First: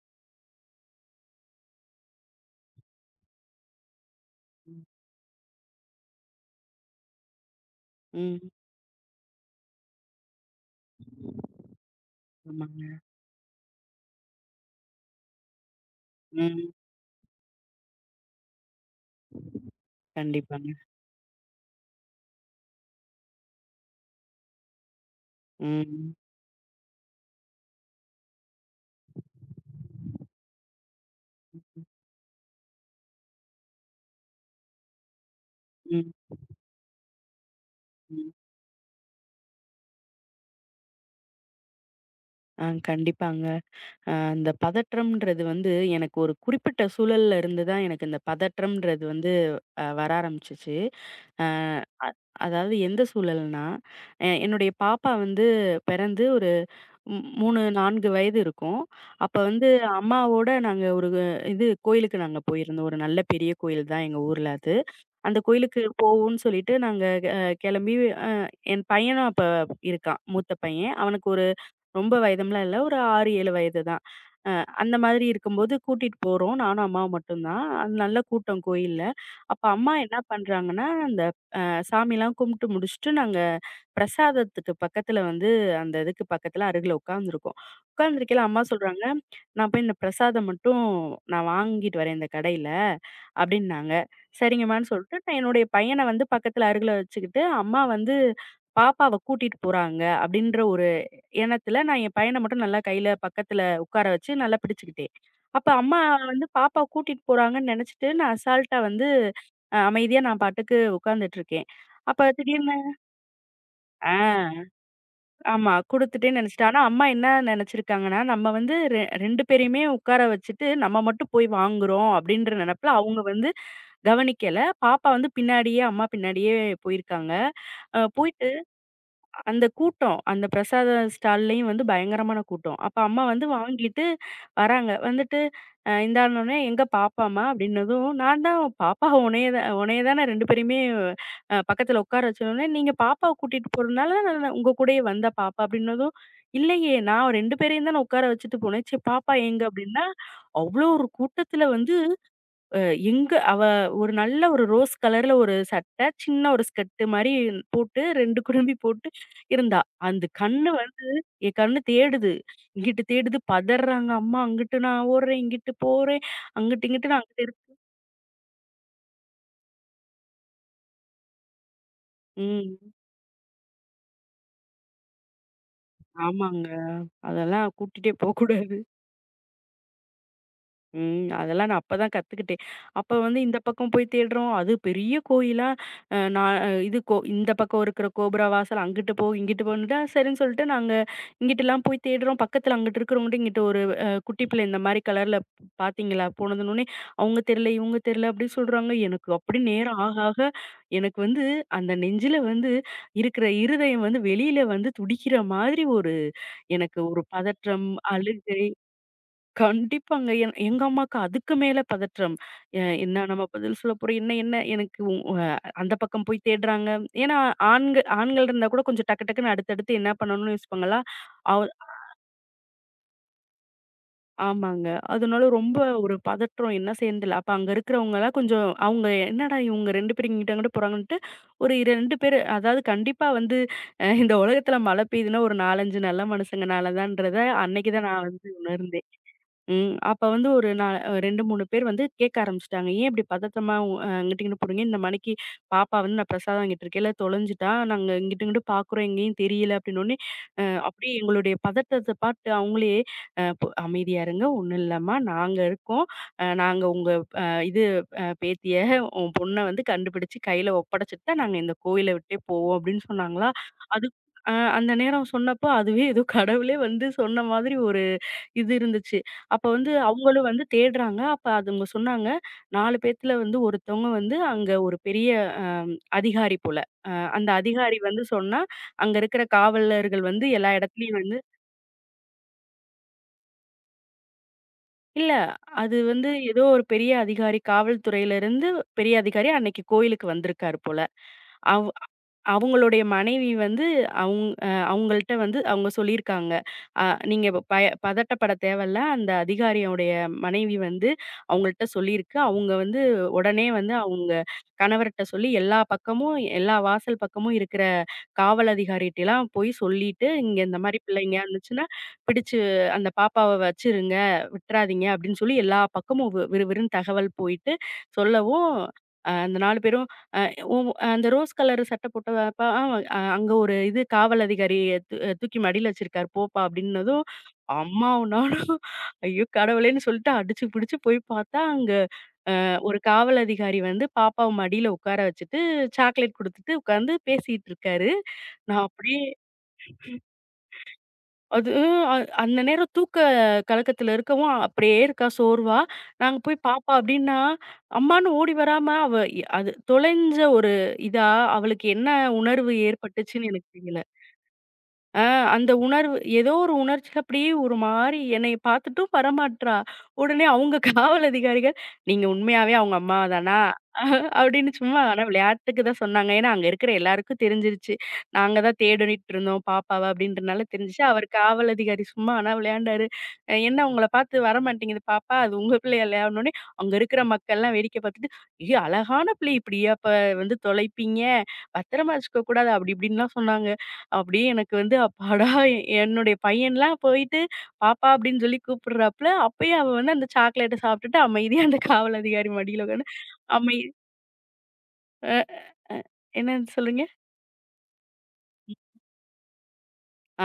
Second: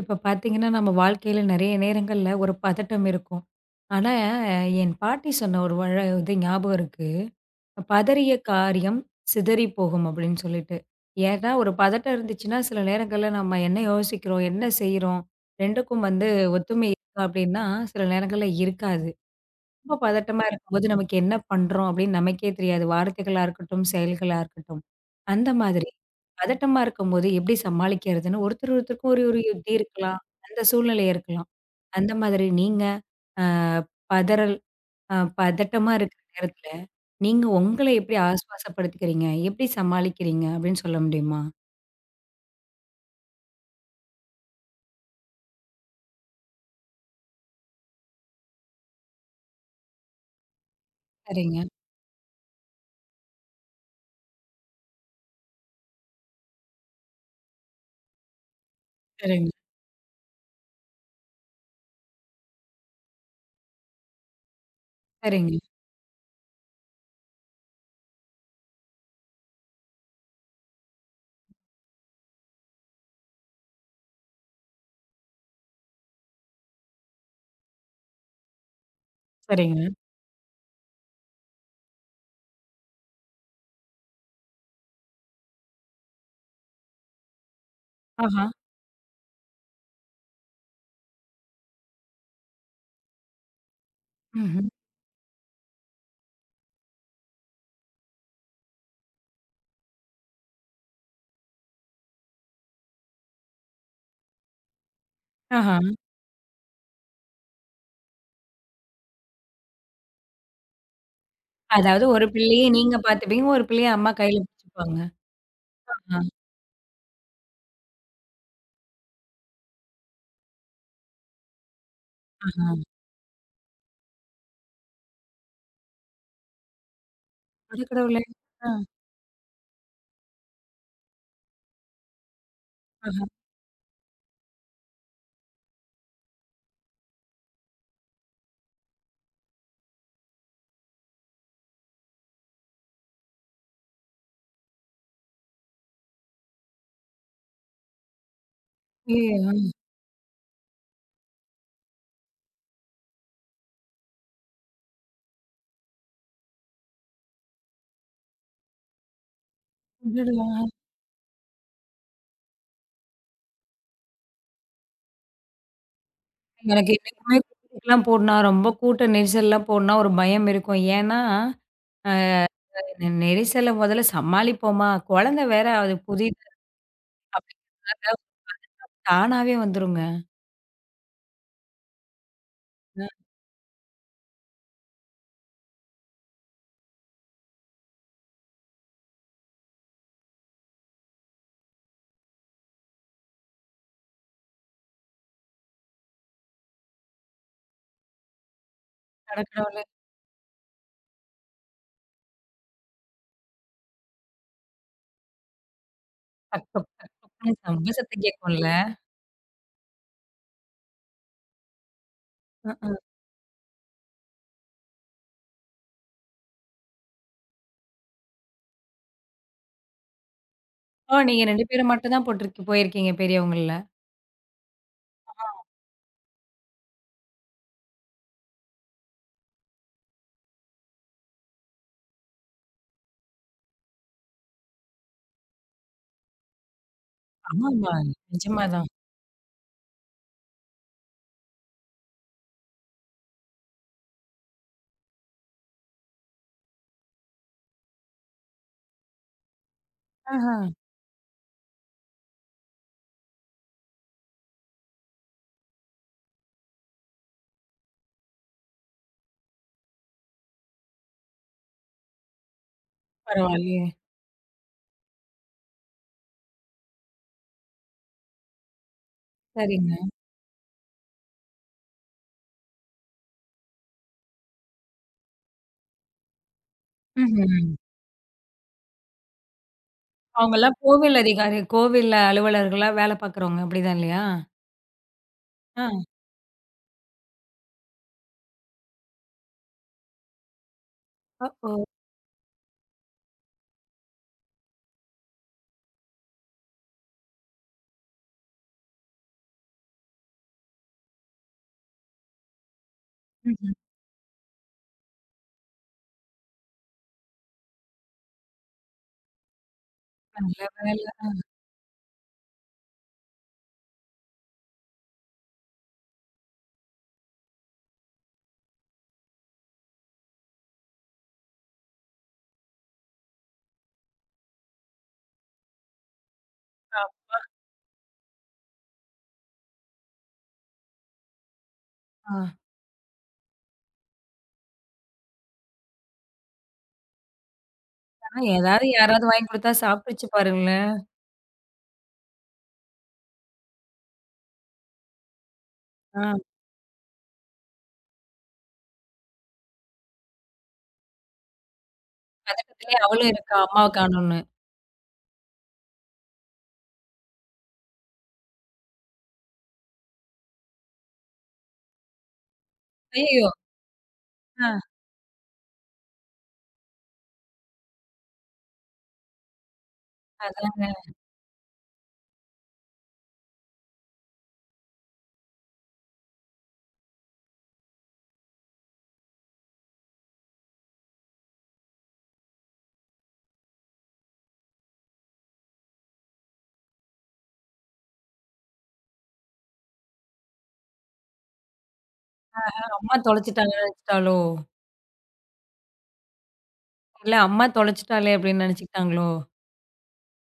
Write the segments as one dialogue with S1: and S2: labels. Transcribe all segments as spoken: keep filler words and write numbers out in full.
S1: இப்ப பார்த்தீங்கன்னா, நம்ம வாழ்க்கையில நெறைய நேரங்கள்ல ஒரு பதட்டம் இருக்கும். ஆனா,
S2: ம்.
S1: என் பாட்டி சொன்ன ஒரு வழ இது ஞாபகம் இருக்கு. "பதறிய
S2: ம்.
S1: காரியம் சிதறி போகும்" அப்படின்னு சொல்லிட்டு. ஏன்னா, ஒரு பதட்டம் இருந்துச்சுன்னா, சில
S2: ஆமாங்க.
S1: நேரங்கள்ல நம்ம என்ன யோசிக்கிறோம்? என்ன செய்றோம்? ரெண்டுக்கும் வந்து
S2: ம்.
S1: ஒத்துமை இருக்கா? அப்படின்னா, சில நேரங்கள்ல இருக்காது. ரொம்ப பதட்டமா
S2: கண்டிப்பாங்க.
S1: இருக்கும்போது, நமக்கு என்ன பண்றோம் அப்படின்னு நமக்கே தெரியாது. வார்த்தைகளா இருக்கட்டும், செயல்களா இருக்கட்டும். அந்த மாதிரி
S2: ம்.
S1: பதட்டமா இருக்கும்போது எப்படி சமாளிக்கிறதுன்னு ஒருத்தர் ஒருத்தருக்கும் ஒரு ஒரு யுக்தி இருக்கலாம். அந்த சூழ்நிலை இருக்கலாம். அந்த மாதிரி நீங்க அ பதறல் அ பதட்டமா
S2: ம்.
S1: இருக்கிற நேரத்துல, நீங்க உங்கள எப்படி
S2: ம்.
S1: ஆஸ்வாசப்படுத்திக்கிறீங்க? எப்படி சமாளிக்கிறீங்க அப்படின்னு சொல்ல முடியுமா?
S2: ஆ கண்டிப்பாங்க. அ அந்த பதற்றம்ன்றது வந்து எனக்கு ஒரு குறிப்பிட்ட சூழல்ல இருந்து தான் எனக்கு இந்த பதற்றம்ன்றது வந்து அ வர ஆரம்பிச்சுச்சு. அ
S1: சரிங்க,
S2: அதாவது எந்த சூழல்னா, எ என்னுடைய பாப்பா வந்து பிறந்து ஒரு ம் மூணு, நான்கு வயது இருக்கும். அப்ப
S1: சரிங்க,
S2: வந்து அம்மாவோட நாங்க ஒரு இது கோயிலுக்கு நாங்க போயிருந்தோம். ஒரு நல்ல பெரிய கோயில் தான் எங்க ஊர்ல அது. அந்த
S1: சரிங்க,
S2: கோயிலுக்கு போவோம்ன்னு சொல்லிட்டு நாங்க அ கெளம்பி அ என் பையனும் அப்ப இருக்கான். மூத்த பையன். அவனுக்கு ஒரு ரொம்ப வயதும்லாம் இல்ல. ஒரு ஆறு, ஏழு வயது தான். அந்த மாதிரி இருக்கும்போது கூட்டிட்டு போறோம். நானும் அம்மாவும் மட்டும் தான். அது நல்ல கூட்டம் கோயில்ல. அப்ப
S1: சரிங்க.
S2: அம்மா என்ன பண்றாங்கன்னா, அந்த சாமிலாம் கும்பிட்டு முடிச்சுட்டு, நாங்க பிரசாதத்துக்கு பக்கத்துல வந்து அந்த இதுக்கு பக்கத்துல அருகில உட்கார்ந்துருக்கோம்.
S1: ஆஹா,
S2: உட்கார்ந்திருக்கையில அம்மா சொல்றாங்க, "நான் போய் இந்த பிரசாதம் மட்டும் நான் வாங்கிட்டு வரேன் இந்த கடையில" அப்படின்னாங்க.
S1: ம்ஹ்ம்.
S2: சரிங்கம்மான்னு சொல்லிட்டு, நான் என்னுடைய பையன வந்து பக்கத்துல அருகில வச்சுக்கிட்டு, அம்மா வந்து பாப்பாவ கூட்டிட்டு போறாங்க அப்படின்ற ஒரு எண்ணத்துல நான் என் பையன மட்டும் நல்லா கையில பக்கத்துல உட்கார வச்சு நல்லா பிடிச்சுக்கிட்டேன். அப்ப
S1: ஆஹா.
S2: அம்மா வந்து பாப்பாவ கூட்டிட்டு போறாங்கன்னு நெனச்சுட்டு, நான் அசால்ட்டா வந்து அ அமைதியா நான் பாட்டுக்கு உட்கார்ந்துட்டு இருக்கேன்.
S1: அதாவது
S2: அப்ப
S1: ஒரு பிள்ளைய
S2: திடீர்னு
S1: நீங்க பார்த்துப்பீங்க. ஒரு பிள்ளைய அம்மா கையில
S2: ஆ
S1: பிடிச்சுப்பாங்க.
S2: ஆமா
S1: ஆ,
S2: குடுத்துட்டேன்னு நெனச்சுட்டேன். ஆனா அம்மா என்ன நெனச்சிருக்காங்கன்னா, நம்ம வந்து ரெ ரெண்டு பேரையுமே உட்கார வச்சுட்டு, நம்ம மட்டும் போய் வாங்குறோம் அப்டின்ற
S1: ஆஹா.
S2: நெனப்புல அவங்க வந்து கவனிக்கல. பாப்பா வந்து பின்னாடியே அம்மா பின்னாடியே போயிருக்காங்க. அ
S1: அடக்கடவுளே!
S2: போயிட்டு
S1: ஆ.
S2: அந்த கூட்டம். அந்த பிரசாத ஸ்டால்லயும் வந்து பயங்கரமான கூட்டம். அப்ப அம்மா
S1: ஆஹா.
S2: வந்து வாங்கிட்டு வராங்க. வந்துட்டு அ இந்தான்னோனே, "எங்க பாப்பாம்மா?" அப்படின்னதும், "நான் தான் பாப்பா உன்னைய தான் உன்னைய தான் நான் ரெண்டு பேரையுமே அ பக்கத்துல உட்கார வச்சோனே, நீங்க பாப்பாவ கூட்டிட்டு போறதுனால நான் நான் உங்க கூடயே வந்தா பாப்பா." அப்படின்னதும், "இல்லையே! நான் ரெண்டு பேரையும் தான உட்கார வச்சுட்டு போனேன். சரி பாப்பா
S1: ஐயயோ!
S2: எங்க?" அப்படின்னா, அவ்ளோ ஒரு கூட்டத்துல வந்து அ எங்க அவ ஒரு நல்ல ஒரு ரோஸ் கலர்ல ஒரு சட்டை, சின்ன ஒரு ஸ்கர்ட் மாரி போட்டு ரெண்டு குடுமி போட்டு இருந்தா. அந்த
S1: அடடா!
S2: கண்ணு வந்து என் கண்ணு தேடுது. இங்கிட்டு தேடுது, பதர்றாங்க அம்மா. அங்கிட்டு நான் ஓடுறேன், இங்கிட்டு போறேன். அங்கிட்டு
S1: எனக்கு
S2: இங்கிட்டு நான்
S1: என்னைக்குமே
S2: அங்கிட்டு இரு-
S1: கூட்டத்துக்குலாம் போனா, ரொம்ப கூட்ட நெரிசல்லாம் போனா ஒரு பயம் இருக்கும். ஏன்னா,
S2: ம்.
S1: நெ நெரிசல மொதல்ல சமாளிப்போமா, குழந்தை வேற அது புதிது
S2: ஆமாங்க. அதெல்லாம்
S1: அப்படின்னா
S2: கூட்டிட்டே போக்கூடாது.
S1: தானாவே வந்துருங்க.
S2: ம். அதெல்லாம் நான் அப்பதான் கத்துக்கிட்டேன். அப்ப
S1: அ
S2: வந்து இந்த பக்கம் போய் தேடுறோம். அது பெரிய கோயிலா, அ நான் அஹ் இது கோ இந்த பக்கம் இருக்கிற கோபுர வாசல் அங்கிட்டு போ, இங்கிட்டு போன்னுட்டா, சரின்னு சொல்லிட்டு நாங்க இங்கிட்டுலாம் போய் தேடுறோம். பக்கத்துல அங்கிட்டு இருக்கிறவங்கட்ட இங்கிட்டு ஒரு அ குட்டி பிள்ளை இந்த மாரி கலர்ல பாத்தீங்களா? போனதுன்னோனே, அவங்க தெரியல, இவங்க தெரியல அப்படின்னு சொல்றாங்க. எனக்கு அப்படி
S1: அடக்கடவுளே!
S2: நேரம் ஆக ஆக எனக்கு வந்து அந்த நெஞ்சில வந்து இருக்கிற இருதயம் வந்து வெளியில வந்து துடிக்கிற மாதிரி ஒரு
S1: டக் டொக்
S2: எனக்கு
S1: டக்
S2: ஒரு
S1: டொக்ன்னு
S2: பதற்றம்,
S1: சம்ப சத்தம்
S2: அழுகை
S1: கேட்கும்ல.
S2: கண்டிப்பாங்க. என் எங்க அம்மாக்கு அதுக்கு மேல பதற்றம். அ
S1: ம்ஹ்ம்.
S2: என்ன நம்ம பதில் சொல்ல போறோம்? என்ன என்ன எனக்கு உ அ அந்த பக்கம் போய் தேடுறாங்க. ஏன்னா ஆண்க ஆண்கள் இருந்தா கூட கொஞ்சம் டக்கு டக்குன்னு அடுத்தடுத்து என்ன பண்ணணும்னு யோசிப்பாங்களா?
S1: ஓ! நீங்க 2
S2: அவ்
S1: பேரும் மட்டும் தான் போட்டுருக்கு போயிருக்கீங்க பெரியவங்கள்ல.
S2: ஆமாங்க. அதனால ரொம்ப ஒரு பதற்றம் என்ன செய்யறதுல. அப்ப அங்க இருக்கிறவங்கலாம் கொஞ்சம் அவங்க என்னடா இவங்க ரெண்டு பேரும் இங்கிட்டு அங்கிட்டு போறாங்கன்ட்டு ஒரு ரெண்டு பேரு அதாவது கண்டிப்பா வந்து அ இந்த உலகத்துல மழை பெய்யுதுன்னா ஒரு நான்கு, ஐந்து நல்ல மனுசங்கனால தான்றத
S1: ஆமாமா.
S2: அன்னைக்கு தான் நான் வந்து
S1: நிஜமா தான்.
S2: உணர்ந்தேன். ம். அப்ப வந்து ஒரு நா ரெண்டு, மூணு பேர் வந்து கேட்க ஆரம்பிச்சுட்டாங்க. ஏன் இப்படி பதட்டமா உ அ அங்கிட்டு இங்கிட்டு போறீங்க? இந்த மணிக்கு பாப்பா வந்து நான் பிரசாதம் வாங்கிட்டு இருக்கையில தொலைஞ்சுட்டா. நாங்க இங்கிட்டு இங்கிட்டு பார்க்குறோம். எங்கேயும் தெரியல அப்படின்னோனே,
S1: ஆஹா.
S2: அ அப்படியே எங்களுடைய பதட்டத்த பார்த்து அவங்களே அ பொ "அமைதியா இருங்க. ஒண்ணும் இல்லம்மா. நாங்க இருக்கோம். அ நாங்க உங்க அ இது அ பேத்திய உன் பொண்ண வந்து கண்டுபிடிச்சு கையில ஒப்படைச்சுட்டு தான் நாங்க இந்த கோயில விட்டே போவோம்" அப்படின்னு சொன்னாங்களா.
S1: பரவாயில்லையே!
S2: அது அ அந்த நேரம் சொன்னப்போ அதுவே ஏதோ கடவுளே வந்து சொன்ன மாதிரி ஒரு இது இருந்துச்சு. அப்ப வந்து
S1: சரிங்க.
S2: அவங்களும் வந்து தேடுறாங்க. அப்ப அதுங்க சொன்னாங்க, நாலு பேத்துல வந்து ஒருத்தவங்க வந்து அங்க ஒரு பெரிய அ அதிகாரி போல. அ அந்த
S1: ம்ஹ்ம்.
S2: அதிகாரி வந்து சொன்னா, அங்க இருக்கிற காவலர்கள் வந்து எல்லா
S1: அவங்கலாம் கோவில்
S2: இடத்துலயும் வந்து
S1: அதிகாரி, கோவில் அலுவலர்களா வேல பார்க்குறவங்க. அப்படிதான் இல்லையா?
S2: இல்ல
S1: ஆ.
S2: அது வந்து ஏதோ ஒரு பெரிய அதிகாரி, காவல்துறையிலருந்து பெரிய அதிகாரி அன்னைக்கு கோயிலுக்கு வந்திருக்காரு போல.
S1: ஓஹோ!
S2: அவ் அவங்களுடைய மனைவி வந்து அவுங் அ அவங்கள்ட்ட வந்து அவங்க சொல்லியிருக்காங்க. அ நீங்க ப பய பதட்டப்பட தேவையில்ல. அந்த அதிகாரியோடைய மனைவி வந்து அவங்கள்ட்ட சொல்லியிருக்கு. அவங்க வந்து உடனே
S1: ம்ஹ்ம்.
S2: வந்து அவங்க கணவர்ட்ட சொல்லி எல்லா பக்கமும் எல்லா வாசல் பக்கமும் இருக்கிற காவல் அதிகாரிட்டலாம் போய் சொல்லிட்டு, "இங்க
S1: நல்ல
S2: இந்த மாரி
S1: வேல.
S2: பிள்ளைங்க வந்துச்சுன்னா, பிடிச்சு அந்த பாப்பாவ வச்சுருங்க, விட்றாதீங்க." அப்படின்னு சொல்லி எல்லா பக்கமும் வி விறுவிறுன்னு தகவல் போயிட்டு சொல்லவும், அ அந்த நாலு பேரும் அ உ அந்த ரோஸ் கலர் சட்டை போட்ட பா அ அங்க ஒரு இது காவல் அதிகாரி தூ தூக்கி மடியில வச்சிருக்காரு போப்பா
S1: ஆமா.
S2: அப்படின்னதும், அம்மாவும் நானும் ஐயோ கடவுளேன்னு சொல்லிட்டு அடிச்சு புடிச்சு போய் பார்த்தா, அங்க
S1: ஆ.
S2: ஒரு காவல் அதிகாரி வந்து பாப்பாவ மடியில உட்கார வச்சுட்டு, சாக்லேட் குடுத்துட்டு உட்கார்ந்து பேசிட்டு இருக்காரு.
S1: ஆனா
S2: நான்
S1: ஏதாவது
S2: அப்படியே
S1: யாராவது வாங்கி குடுத்தா சாப்பிட்டுருச்சு பாருங்களேன்.
S2: அது அஹ், அ அந்த நேரம் தூக்க கலக்கத்துல இருக்கவும், அப்படியே இருக்கா சோர்வா.
S1: ஆ.
S2: நாங்க போய் பாப்பா அப்படின்னா, அம்மான்னு ஓடி வராம அவ இ- அது தொலைஞ்ச ஒரு இதா, அவளுக்கு என்ன உணர்வு
S1: பதட்டத்திலேயே அவளும்
S2: ஏற்பட்டுச்சுன்னு
S1: இருக்கா,
S2: எனக்கு
S1: அம்மாவ
S2: தெரியல.
S1: காணோம்ன்னு.
S2: ஆ அந்த உணர்வு ஏதோ ஒரு உணர்ச்சியில அப்படியே ஒரு மாரி என்னைய பார்த்துட்டும் வரமாட்றா. உடனே அவங்க காவல் அதிகாரிகள், "நீங்க உண்மையாவே அவங்க அம்மா
S1: ஐயய்யோ!
S2: தானா?" அப்படின்னு
S1: ஆ.
S2: சும்மா ஆனா விளையாட்டுக்கு தான் சொன்னாங்க. ஏன்னா அங்க இருக்கிற எல்லாருக்கும் தெரிஞ்சிருச்சு. நாங்க தான் தேடிட்டு இருந்தோம் பாப்பாவ அப்படின்றனால
S1: அதாங்க.
S2: தெரிஞ்சுச்சு. அவர் காவல் அதிகாரி சும்மா ஆனா விளையாண்டாரு. "அ என்ன உங்கள பார்த்து வரமாட்டேங்குது பாப்பா, அது உங்க பிள்ளை இல்லையா?" உடனே அங்க இருக்கிற மக்கள்லாம் வேடிக்கை பார்த்துட்டு, "ஏய் அழகான பிள்ளை இப்படியா அப்ப வந்து தொலைப்பீங்க? பத்திரமா வச்சுக்க கூடாது" அப்படி இப்படின்லாம் சொன்னாங்க. அப்படியே எனக்கு வந்து அப்பாடா! எ- என்னுடைய பையன்லாம் போயிட்டு, "பாப்பா" அப்படின்னு சொல்லி கூப்பிடுறாப்புல. அப்பயும் அவ வந்து அந்த சாக்லேட்ட சாப்பிட்டுட்டு அமைதியா அந்த காவல் அதிகாரி மடியில உட்காந்து,
S1: அம்மா
S2: அமை
S1: தொலைச்சுட்டாங்கன்னு நெனச்சுட்டாளோ?
S2: அ அ என்னன்னு சொல்றீங்க?
S1: இல்ல அம்மா தொலைச்சுட்டாளே அப்படின்னு நெனச்சுக்கிட்டாங்களோ?
S2: ஆ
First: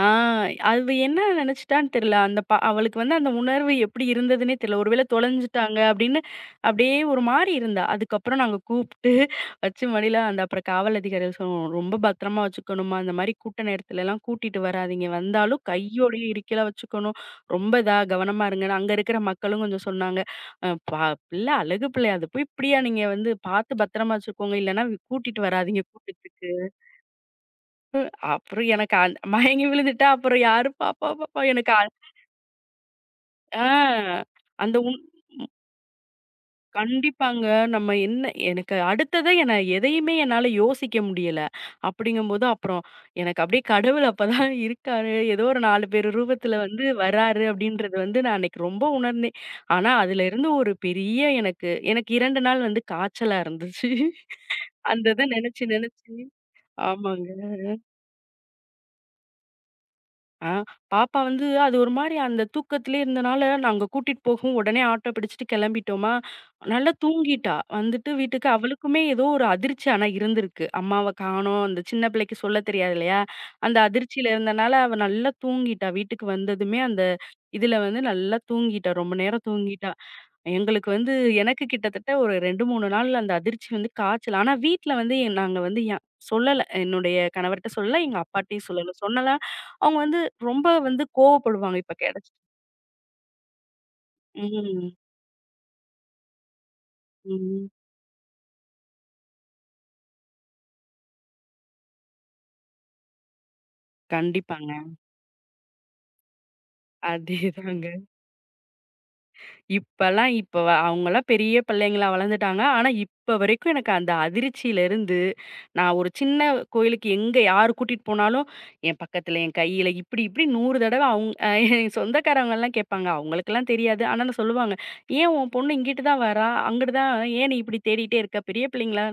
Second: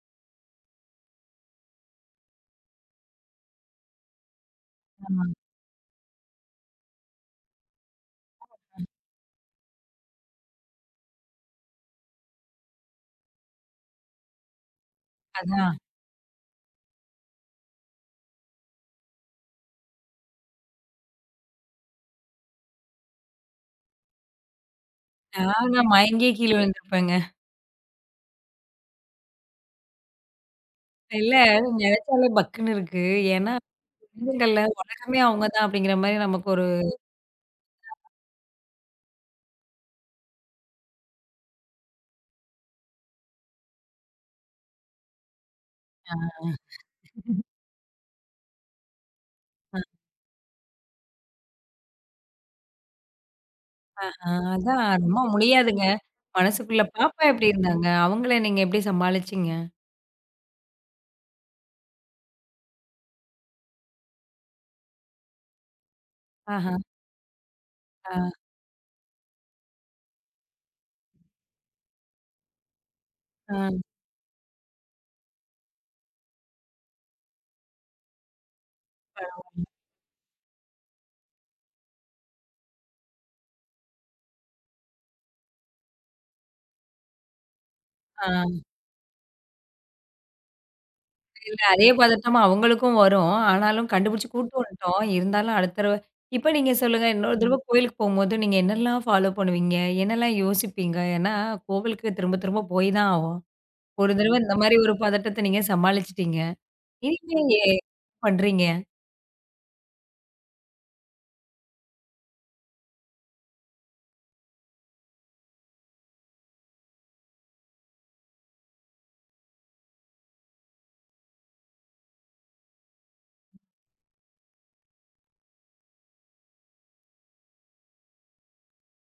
S2: அது என்ன நெனச்சுட்டான்னு தெரியல. அந்த ப அவளுக்கு வந்து அந்த உணர்வு எப்படி இருந்ததுன்னே தெரியல. ஒருவேள
S1: ஆமா.
S2: தொலைஞ்சுட்டாங்க அப்படின்னு அப்படியே ஒரு மாரி இருந்தா. அதுக்கப்புறம் நாங்க கூப்ட்டு வச்சு மடியில அந்த அப்புறம் காவல் அதிகாரிகள் சொன்னோம். "ரொம்ப பத்திரமா வச்சுக்கணும்மா. இந்த மாரி கூட்ட நேரத்துலலாம் கூட்டிட்டு வராதீங்க. வந்தாலும்
S1: அதான்.
S2: கையோடயே இறுக்கிலாம் வச்சுக்கணும். ரொம்ப இதா கவனமா இருங்கன்னு" அங்க இருக்கிற மக்களும் கொஞ்சம் சொன்னாங்க. "அ ப பிள்ள அழகு பிள்ளை. அது போய் இப்படியா நீங்க வந்து பார்த்து பத்திரமா வச்சுக்கோங்க. இல்லன்னா கூட்டிட்டு
S1: நானா
S2: வராதீங்க
S1: மயங்கியே கீழ
S2: கூட்டத்துக்கு."
S1: விழுந்திருப்பேங்க.
S2: ம். அப்புறம் எனக்கு அந் மயங்கி விழுந்துட்டா அப்புறம் யாரு பாப்பா,
S1: இல்ல
S2: பாப்பா எனக்கு அ
S1: நெனச்சாலே பக்குன்னு இருக்கு. ஏன்னா
S2: ஆ
S1: குழந்தைங்கள்ல
S2: அந்த உண்
S1: உலகமே அவங்க தான் அப்படிங்கிற மாரி நமக்கு ஒரு
S2: கண்டிப்பாங்க. நம்ம என்ன எனக்கு அடுத்ததா என்ன எதையுமே என்னால யோசிக்க முடியல. அப்படிங்கும்போது அப்புறம் எனக்கு அப்படியே கடவுள் அப்பதான் இருக்காரு. ஏதோ ஒரு நாலு பேர்
S1: ஆ.
S2: ரூபத்துல வந்து வராரு அப்படின்றது வந்து நான் அன்னைக்கு ரொம்ப உணர்ந்தேன். ஆனா அதுலருந்து ஒரு பெரிய எனக்கு எனக்கு இரண்டு நாள் வந்து காய்ச்சலா இருந்துச்சு.
S1: ஆஹா. அதான்
S2: அந்த
S1: ரொம்ப
S2: இத நெனச்சு
S1: முடியாதுங்க.
S2: நெனச்சு
S1: மனசுக்குள்ள பாப்பா
S2: ஆமாங்க.
S1: எப்படி இருந்தாங்க? அவங்கள நீங்க எப்படி சமாளிச்சீங்க?
S2: ஆ, பாப்பா வந்து அது ஒரு மாரி அந்த தூக்கத்திலே இருந்தனால, நாங்க கூட்டிட்டு போகவும் உடனே ஆட்டோ பிடிச்சுட்டு கிளம்பிட்டோமா,
S1: ஆஹா.
S2: நல்லா தூங்கிட்டா. வந்துட்டு
S1: ஆ.
S2: வீட்டுக்கு அவளுக்குமே ஏதோ ஒரு அதிர்ச்சி ஆனா இருந்திருக்கு. அம்மாவ காணோம், அந்த சின்ன பிள்ளைக்கு சொல்ல தெரியாது இல்லையா?
S1: ஆ,
S2: அந்த அதிர்ச்சியில இருந்தனால அவ நல்லா தூங்கிட்டா. வீட்டுக்கு வந்ததுமே அந்த இதுல வந்து நல்லா தூங்கிட்டா. ரொம்ப நேரம் தூங்கிட்டா. எங்களுக்கு வந்து எனக்கு கிட்டத்தட்ட ஒரு ரெண்டு, மூணு நாள் அந்த அதிர்ச்சி வந்து காய்ச்சல். ஆனா வீட்ல வந்து எ நாங்க வந்து எ சொல்லல. என்னுடைய கணவர்ட்ட சொல்லல. எங்க
S1: ஆ.
S2: அப்பாட்டயும் சொல்லல. சொன்னனா, அவங்க வந்து ரொம்ப வந்து
S1: இல்ல
S2: கோவப்படுவாங்க.
S1: அதே
S2: இப்ப கெடச்சு
S1: பதட்டம் அவங்களுக்கும் வரும். ஆனாலும் கண்டுபிடிச்சு கூட்டு
S2: ம்.
S1: வந்துட்டோம். இருந்தாலும் அடுத்த தடவ இப்ப நீங்க சொல்லுங்க, இன்னொரு ம். தடவ
S2: ம்.
S1: கோயிலுக்கு போம்போது நீங்க என்னலாம் ஃபாலோ பண்ணுவீங்க? என்னலாம் யோசிப்பீங்க? ஏன்னா கோவிலுக்கு திரும்ப திரும்ப போய் தான் ஆவோம். ஒரு தடவ இந்த மாரி
S2: கண்டிப்பாங்க.
S1: ஒரு பதட்டத்த நீங்க சமாளிச்சுட்டீங்க. இனிமே ஏ
S2: அதேதாங்க.
S1: பண்றீங்க?
S2: இப்பலாம் இப்ப வ அவங்கலாம் பெரிய பிள்ளைங்களா வளர்ந்துட்டாங்க. ஆனா, இப்ப வரைக்கும் எனக்கு அந்த அதிர்ச்சியிலருந்து, நான் ஒரு சின்ன கோயிலுக்கு எங்க யார் கூட்டிட்டு போனாலும், என் பக்கத்துல, என் கையில இப்டி, இப்டி நூறு தடவ அவுங் அ என் சொந்தக்காரவங்கலாம் கேட்பாங்க. அவங்களுக்கெல்லாம் தெரியாது. ஆனா, நான் சொல்லுவாங்க. "ஏன் உன் பொண்ணு இங்கிட்டு தான் வரா? அங்கிட்டு தான் ஏன் நீ இப்டி தேடிட்டே இருக்க? பெரிய பிள்ளைங்களா"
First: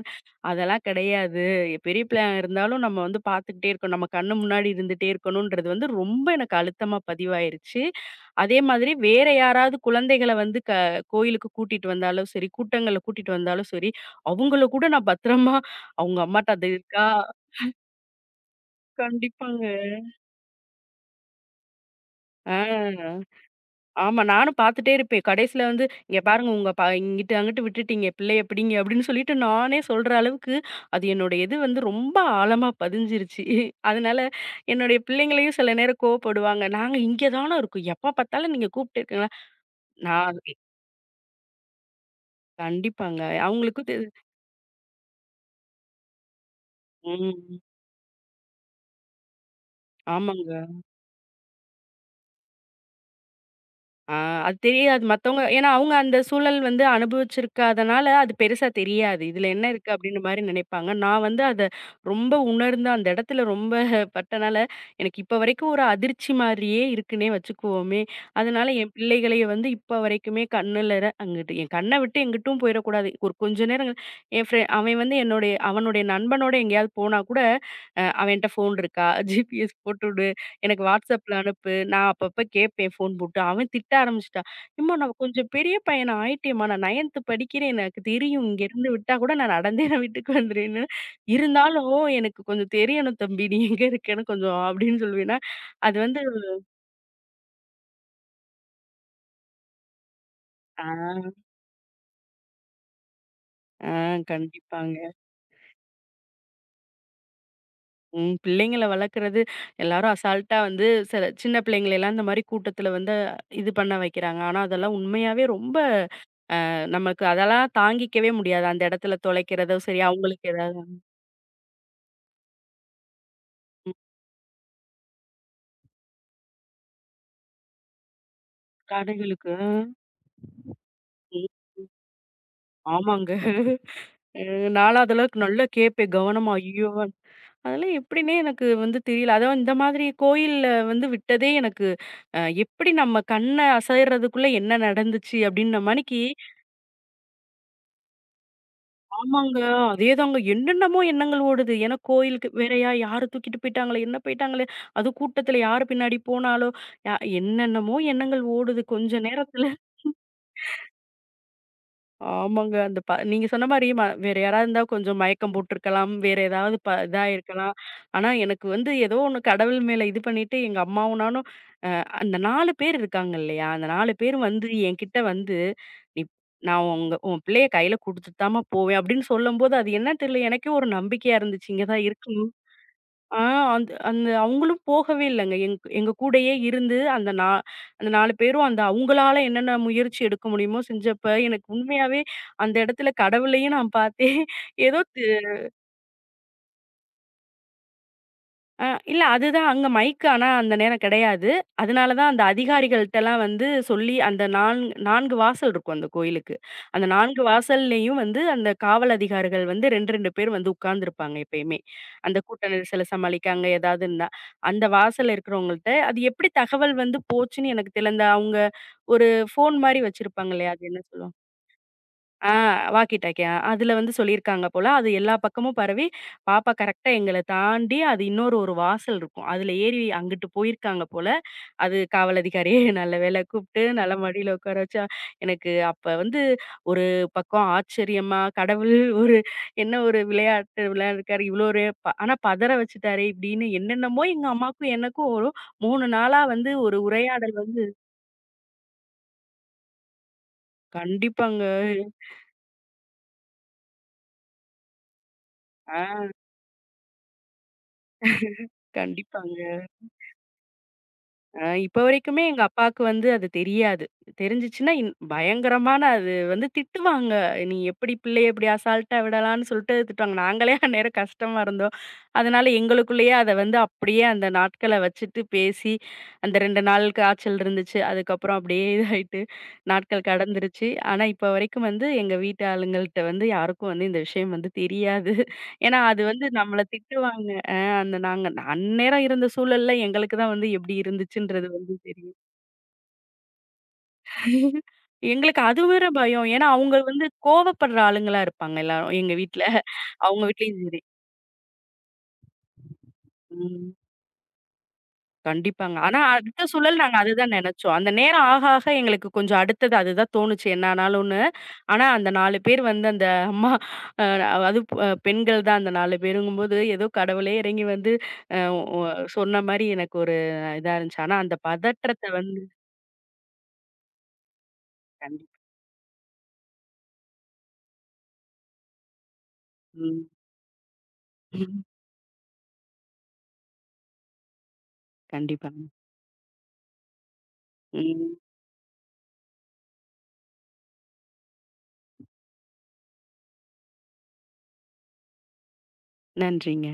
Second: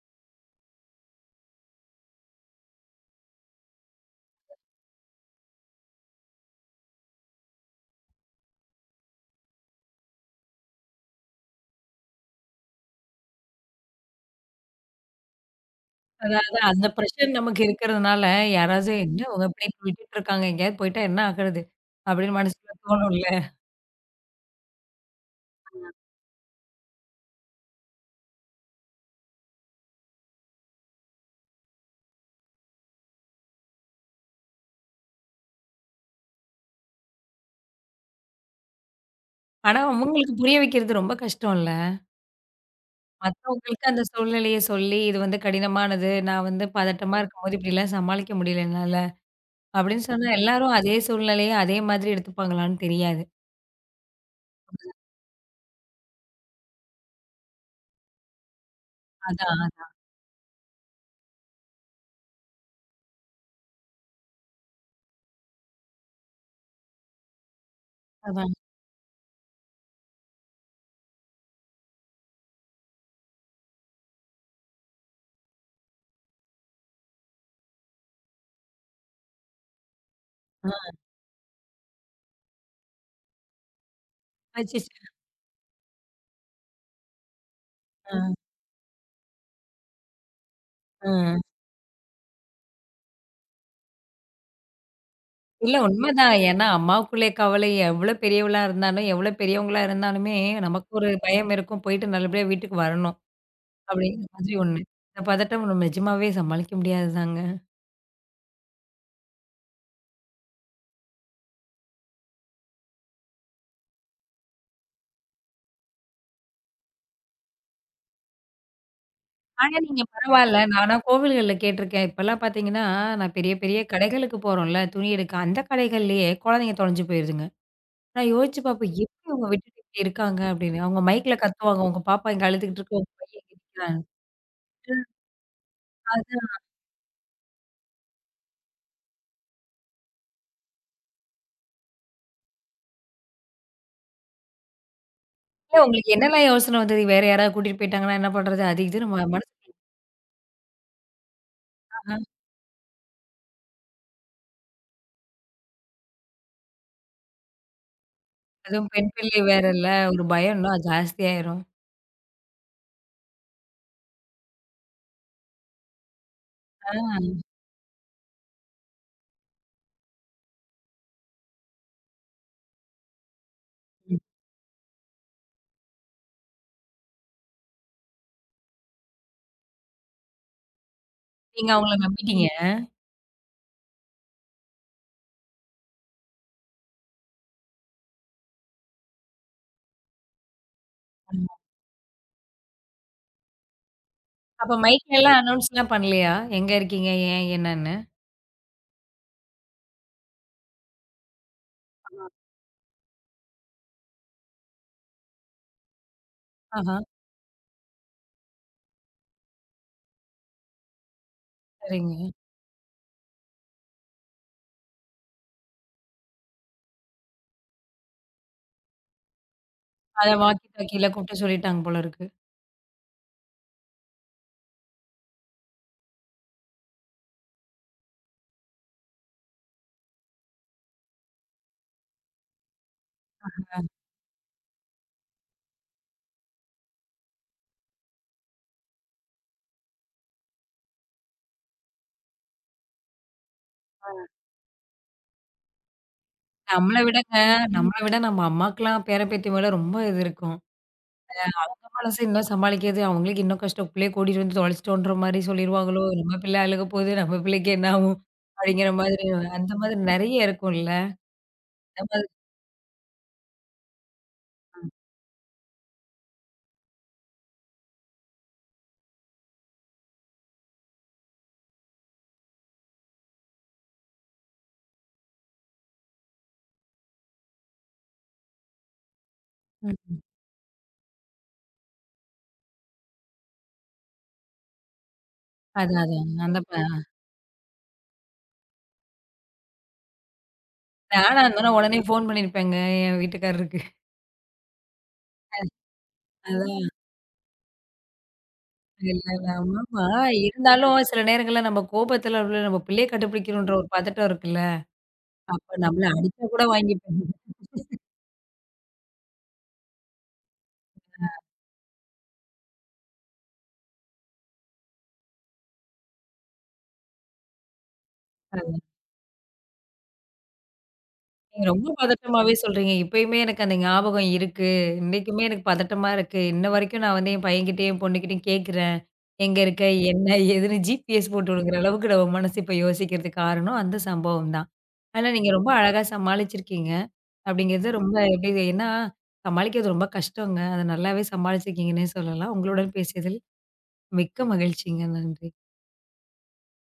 S2: அதெல்லாம் கிடையாது. பெரிய பிள்ளையா இருந்தாலும் நம்ம வந்து பார்த்துக்கிட்டே இருக்கணும். நம்ம கண்ணு முன்னாடி இருந்துட்டே இருக்கணுன்றது வந்து ரொம்ப எனக்கு அழுத்தமா பதிவாயிருச்சு. அதே மாதிரி வேற யாராவது குழந்தைகள வந்து க கோயிலுக்கு கூட்டிட்டு வந்தாலும் சரி, கூட்டங்கள்ல கூட்டிட்டு வந்தாலும் சரி, அவங்கள கூட நான் பத்திரமா அவங்க
S1: அதான்
S2: அம்மாட்ட
S1: அதான்
S2: அது
S1: அந்த
S2: இருக்கா?
S1: பிரஷர் நமக்கு இருக்கிறதுனால யாராவது என்ன அவங்க இப்படி
S2: கண்டிப்பாங்க.
S1: விட்டுட்டு இருக்காங்க, எங்கேயாவது போயிட்டா என்ன ஆகுறது? அப்படின்னு மனசுக்குள்ள
S2: ஆ.
S1: தோணும்ல.
S2: ஆமா. நானும் பார்த்துட்டே இருப்பேன். கடைசில வந்து, "இங்க பாருங்க உங்க ப இங்கிட்டு அங்கிட்டு விட்டுட்டீங்க, பிள்ளைய பிடிங்க" அப்படின்னு சொல்லிட்டு நானே சொல்ற அளவுக்கு, அது என்னோட இது வந்து ரொம்ப ஆழமா பதிஞ்சிருச்சு. அதனால என்னுடைய பிள்ளைங்களையும் சில நேரம் கோவப்படுவாங்க. "நாங்க இங்க தான இருக்கோம். எப்ப பார்த்தாலும் நீங்க கூப்பிட்டு இருக்கீங்களா?"
S1: ஆனா அவங்களுக்கு
S2: நான்
S1: புரிய வைக்கிறது ரொம்ப கஷ்டம்ல.
S2: கண்டிப்பாங்க.
S1: மத்தவங்களுக்கு
S2: அவங்களுக்கும்
S1: அந்த
S2: தெரி
S1: சூழ்நிலைய சொல்லி, "இது வந்து கடினமானது. நான் வந்து பதட்டமா ம். இருக்கும்போது
S2: ம்.
S1: இப்படிலாம் சமாளிக்க முடியல என்னால." அப்படின்னு சொன்னா
S2: ஆமாங்க.
S1: எல்லாரும் அதே சூழ்நிலைய அதே மாதிரி எடுத்துப்பாங்களான்னு தெரியாது.
S2: ஆ அது தெரியாது மத்தவங்க ஏன்னா அவங்க அந்த சூழல் வந்து அனுபவிச்சிருக்காதனால, அது பெருசா தெரியாது. இதுல
S1: அதான்,
S2: என்ன இருக்கு அப்டின்ற மாரி நினைப்பாங்க. நான் வந்து அத ரொம்ப உணர்ந்து அந்த இடத்துல ரொம்ப பட்டனால, எனக்கு இப்ப வரைக்கும் ஒரு அதிர்ச்சி மாரியே இருக்குன்னே வச்சுக்குவோமே.
S1: அதான்.
S2: அதனால என் பிள்ளைகளைய வந்து இப்ப வரைக்குமே கண்ணுலற அங்கிட்டு என் கண்ண விட்டு எங்கிட்டும் போயிறக்கூடாது. ஒரு கொஞ்ச நேரம் என் ஃப்ரெ அவன் வந்து என்னுடைய அவனுடைய நண்பனோட எங்கேயாவது போனா கூட, அ அவன்ட்ட ஃபோன் இருக்கா? ஜிபிஎஸ் போட்டுவிடு. எனக்கு
S1: ஆ.
S2: WhatsAppல அனுப்பு. நான் அப்பப்ப கேட்பேன் ஃபோன் போட்டு. அவன் திட்ட ஆரம்பிச்சுட்டான். "எம்மா
S1: அச்சச்சோ!
S2: நான் கொஞ்சம் பெரிய பையன் ஆயிட்டேம்மா. நான் 9த் படிக்கிறேன். எனக்கு
S1: ஆ,
S2: தெரியும். இங்கேருந்து விட்டா கூட நான் நடந்தே நான் வீட்டுக்கு வந்துருவேன்னு.
S1: ஆ.
S2: இருந்தாலும் எனக்கு கொஞ்சம் தெரியணும் தம்பி. நீ எங்க இருக்கேன்னு கொஞ்சம்" அப்படின்னு சொல்லுவேன்னா,
S1: இல்ல
S2: அது வந்து
S1: உண்மதான். ஏன்னா அம்மாவுக்குள்ளே கவலை எவ்வளோ பெரியவளா இருந்தாலும், எவ்வளோ பெரியவங்களா இருந்தாலுமே
S2: ஆ,
S1: நமக்கு ஒரு பயம் இருக்கும். போயிட்டு நல்லபடியா வீட்டுக்கு வரணும்.
S2: ஆ
S1: அப்படிங்கிற மாதிரி ஒண்ணு.
S2: கண்டிப்பாங்க.
S1: இந்த பதட்டம் நம்ம நிஜமாவே சமாளிக்க முடியாதுதாங்க.
S2: ம். பிள்ளைங்கள வளர்க்குறது எல்லாரும் அசால்ட்டா வந்து சில சின்ன பிள்ளைங்களலாம் இந்த மாரி கூட்டத்தில வந்து இது பண்ண வைக்கிறாங்க. ஆனா அதெல்லாம் உண்மையாவே ரொம்ப அ நமக்கு அதெல்லாம் தாங்கிக்கவே முடியாது. அந்த இடத்துல
S1: ஆனா,
S2: தொலைக்கிறதும் சரி,
S1: நீங்க
S2: அவங்களுக்கு
S1: பரவால்ல. நானா
S2: ஏதாவது
S1: கோவில்கள்ல கேட்டுருக்கேன். இப்பலாம் பார்த்தீங்கன்னா, நான் பெரிய பெரிய
S2: ம்.
S1: கடைகளுக்கு போறோம்ல, துணி எடுக்க. அந்த கடைகள்லயே குழந்தைங்க தொலைஞ்சு போயிருதுங்க. நான் யோசிச்சு பார்ப்பேன், "எப்படி அவங்க
S2: கடைகளுக்கு. அ.
S1: விட்டுட்டு இப்படி இருக்காங்க?" அப்படின்னு. அவங்க மைக்ல
S2: ம்.
S1: கத்துவாங்க,
S2: ம்.
S1: "உங்க பாப்பா இங்க அழுதுகிட்டு இருக்கு. உங்க
S2: ஆமாங்க.
S1: பையன் இங்க நிக்கிறான்னு."
S2: அ நான்லாம் அதெல்லாம் நல்லா கேட்பேன் கவனமா.
S1: அதனால
S2: ஐயோ! அதெல்லாம் எப்படின்னே எனக்கு வந்து தெரியல. அதான் இந்த மாதிரி கோயில்ல வந்து விட்டதே எனக்கு அ எப்படி நம்ம கண்ண அசைறதுக்குள்ள என்ன நடந்துச்சு அப்படின்ன
S1: உங்களுக்கு
S2: மாணிக்கு
S1: என்னலாம் யோசனை வந்தது? வேற யாராவது கூட்டிட்டு போயிட்டாங்கன்னா என்ன பண்றது? அது இதுன்னு ம
S2: ஆமாங்க.
S1: மனசுக்குள்ள
S2: அதேதாங்க. என்னென்னமோ எண்ணங்கள் ஓடுது. ஏன்னா
S1: ஆ
S2: கோயிலுக்கு வேறயா யாரு தூக்கிட்டு போயிட்டாங்களே, என்ன போயிட்டாங்களே, அதுவும் கூட்டத்தில யாரு பின்னாடி போனாலோ, யா என்னென்னமோ எண்ணங்கள் ஓடுது
S1: அதுவும் பெண்
S2: கொஞ்ச
S1: பிள்ளை
S2: நேரத்தில.
S1: வேறல்ல. ஒரு பயம்ன்னா ஜாஸ்தியாயிரும்.
S2: ஆமாங்க. அந்த ப நீங்க சொன்ன மாரி ம வேற யாராவது இருந்தா கொஞ்சம் மயக்கம் போட்டுருக்கலாம். வேற ஏதாவது ப
S1: ஆ.
S2: இதாயிருக்கலாம். ஆனா எனக்கு வந்து ஏதோ ஒண்ணு கடவுள் மேல இது பண்ணிட்டு எங்க அம்மாவும் நானும் அந்த நாலு பேர் இருக்காங்க இல்லையா? அந்த நாலு
S1: ம்.
S2: பேர் வந்து என்கிட்ட வந்து, "நீ நான் உங்க உன் பிள்ளைய கையில குடுத்துட்டு தாம்மா போவேன்" அப்படின்னு சொல்லும்போது, அது என்னன்னு தெரியல. எனக்கே ஒரு நம்பிக்கையா
S1: நீங்க
S2: இருந்துச்சு. இங்க
S1: அவங்கள
S2: தான் இருக்கு.
S1: நம்பிட்டீங்க.
S2: ஆ அந்த அந்த அவங்களும் போகவே இல்லங்க. எங் எங்க கூடயே இருந்து அந்த நா அந்த நாலு பேரும் அந்த அவங்களால என்னென்ன முயற்சி எடுக்க முடியுமோ செஞ்சப்ப, எனக்கு உண்மையாவே அந்த இடத்துல கடவுளையும் நான் பார்த்தேன்.
S1: அப்ப
S2: ஏதோ
S1: மைக்லலாம் அனௌன்ஸ்லாம் பண்ணலையா? எங்க இருக்கீங்க? ஏன்? என்னன்னு?
S2: ஆ, இல்ல அதுதான் அங்க மைக் ஆனா அந்த நேரம் கிடையாது. அதனால தான் அந்த அதிகாரிகள்ட்டலாம் வந்து சொல்லி அந்த நான்கு 4 வாசல் இருக்கும் அந்த கோயிலுக்கு.
S1: ஆஹா.
S2: அந்த நான்கு வாசல்லயும் வந்து அந்த காவல் அதிகாரிகள் வந்து ரெண்டு, ரெண்டு பேர் வந்து உட்கார்ந்திருப்பாங்க எப்பயுமே.
S1: சரிங்க.
S2: அந்த கூட்ட நெரிசல சமாளிக்க அங்க ஏதாவதுன்னா. அந்த வாசல்ல இருக்கிறவங்கள்ட்ட அது எப்படி தகவல் வந்து போச்சுன்னு எனக்கு தெரியல. அந்த அவங்க ஒரு ஃபோன் மாரி
S1: அத
S2: வச்சிருப்பாங்க
S1: வாக்கி
S2: இல்லையா? அது என்ன
S1: டாக்கில
S2: சொல்லுவாங்க?
S1: கூப்பிட்டு சொல்லிட்டாங்க போல இருக்கு.
S2: ஆ வாக்கி டாக்கியா. அதுல வந்து சொல்லியிருக்காங்க போல. அது எல்லா பக்கமும் பரவி, பாப்பா கரெக்ட்டா எங்கள தாண்டி அது இன்னொரு ஒரு வாசல் இருக்கும். அதுல ஏறி அங்கிட்டு போயிருக்காங்க போல. அது காவல் அதிகாரி நல்ல வேளை கூப்ட்டு, நல்ல மடியில உட்கார வச்சா எனக்கு அப்ப வந்து ஒரு பக்கம் ஆச்சரியமா, கடவுள் ஒரு என்ன ஒரு விளையாட்டு விளையாடிருக்காரு. இவ்ளோ ஒரு ப ஆனா பதற வச்சுட்டாரே இப்டின்னு என்னென்னமோ எங்க அம்மாக்கும் எனக்கும் ஒரு மூணு நாளா வந்து
S1: நம்மள
S2: ஒரு
S1: விடங்க
S2: உரையாடல்
S1: ம்.
S2: வந்து
S1: நம்மள விட நம்ம அம்மாக்கெல்லாம் பேரன், பேத்தி மேல ரொம்ப இது இருக்கும்.
S2: கண்டிப்பாங்க.
S1: நம்ம மனசு இன்னும் சமாளிக்கிறது அவங்களுக்கு இன்னும் கஷ்டம். பிள்ளைய கூட்டிட்டு வந்து தொலைச்சிட்டோன்ற மாரி சொல்லிருவாங்களோ!
S2: ஆ
S1: நம்ம பிள்ளை அழுக போது, நம்ம பிள்ளைக்கு என்ன ஆகும்? அப்படிங்கிற மாதிரி
S2: கண்டிப்பாங்க.
S1: அந்த மாதிரி நெறைய இருக்கும்ல.
S2: அ இப்ப
S1: அந்த மாதிரி
S2: வரைக்குமே எங்க அப்பாவுக்கு வந்து அது தெரியாது. தெரிஞ்சுச்சுன்னா இன் பயங்கரமான அது வந்து திட்டுவாங்க. "நீ எப்படி பிள்ளைய இப்படி அசால்ட்டா விடலான்னு" சொல்லிட்டு திட்டுவாங்க. நாங்களே அந்நேரம் கஷ்டமா இருந்தோம். அதனால எங்களுக்குள்ளேயே அத வந்து அப்படியே அந்த நாட்கள வச்சுட்டு பேசி, அந்த ரெண்டு நாள் காய்ச்சல் இருந்துச்சு. அதுக்கப்புறம் அப்படியே இதாயிட்டு
S1: ம்.
S2: நாட்கள் கடந்துருச்சு. ஆனா இப்ப வரைக்கும் வந்து எங்க வீட்டு ஆளுங்கள்ட்ட வந்து யாருக்கும் வந்து இந்த விஷயம் வந்து தெரியாது.
S1: அதான்,
S2: ஏன்னா அது
S1: அதான்.
S2: வந்து
S1: அந்த ப
S2: நம்மள திட்டுவாங்க. அந்த நாங்க அந்நேரம் இருந்த சூழல்ல எங்களுக்கு தான் வந்து எப்டி
S1: நானா
S2: இருந்துச்சுன்றது
S1: இருந்தேன்னா
S2: வந்து
S1: உடனே ஃபோன்
S2: தெரியும்.
S1: பண்ணியிருப்பேங்க என் வீட்டுக்காரருக்கு.
S2: எங்களுக்கு அது வேற பயம். ஏன்னா,
S1: அதான்
S2: அவங்க வந்து கோவப்படுற ஆளுங்களா இருப்பாங்க எல்லாரும் எங்க
S1: இல்லல்ல
S2: வீட்ல.
S1: ஆமாமா.
S2: அவங்க வீட்லயும்
S1: இருந்தாலும்
S2: சரி.
S1: சில நேரங்கள்ல நம்ம கோபத்துல உள்ள நம்ம பிள்ளைய கண்டுபிடிக்கணுன்ற ஒரு
S2: ம்.
S1: பதட்டம் இருக்குல்ல. அப்ப
S2: கண்டிப்பாங்க.
S1: நம்மள
S2: ஆனா,
S1: அடிச்சா
S2: அடுத்த
S1: கூட
S2: சூழல் நாங்க
S1: வாங்கிப்பேன்.
S2: அதுதான் நெனச்சோம். அந்த நேரம் ஆக ஆக எங்களுக்கு கொஞ்சம் அடுத்தது அதுதான் தோணுச்சு என்ன ஆனாலும்னு. ஆனா, அந்த நாலு பேர் வந்து அந்த அம்மா அ அதுவும் அ பெண்கள் தான் அந்த நாலு பேருங்கும்போது ஏதோ கடவுளே இறங்கி வந்து அ ஒ சொன்ன மாரி எனக்கு ஒரு இதா இருந்துச்சு. ஆனா, அந்த
S1: நீங்க ரொம்ப
S2: பதற்றத்த
S1: பதட்டமாவே
S2: வந்து
S1: சொல்றீங்க. இப்பயுமே எனக்கு அந்த ஞாபகம் இருக்கு. இன்னைக்குமே
S2: கண்டிப்பா.
S1: எனக்கு பதட்டமா இருக்கு. இன்ன வரைக்கும் நான் வந்து என் பையன்கிட்டயும், என் பொண்ணுகிட்டயும் கேட்கிறேன். எங்க இருக்க?
S2: ம்.
S1: என்ன? ஏதுன்னு ஜி பி எஸ் போட்டு விடுங்கிற
S2: ம்.
S1: அளவுக்கு நம்ம மனசு இப்ப யோசிக்கிறதுக்கு காரணம் அந்த சம்பவம் தான். ஆனா நீங்க ரொம்ப
S2: கண்டிப்பாங்க.
S1: அழகா சமாளிச்சிருக்கீங்க. அப்படிங்கிறது ரொம்ப
S2: ம்.
S1: எப்படி ஏன்னா, சமாளிக்கிறது ரொம்ப கஷ்டங்க. அத நல்லாவே சமாளிச்சிருக்கீங்கன்னே சொல்லலாம். உங்களுடன் பேசியதில் மிக்க மகிழ்ச்சிங்க. நன்றி.
S2: நன்றிங்க.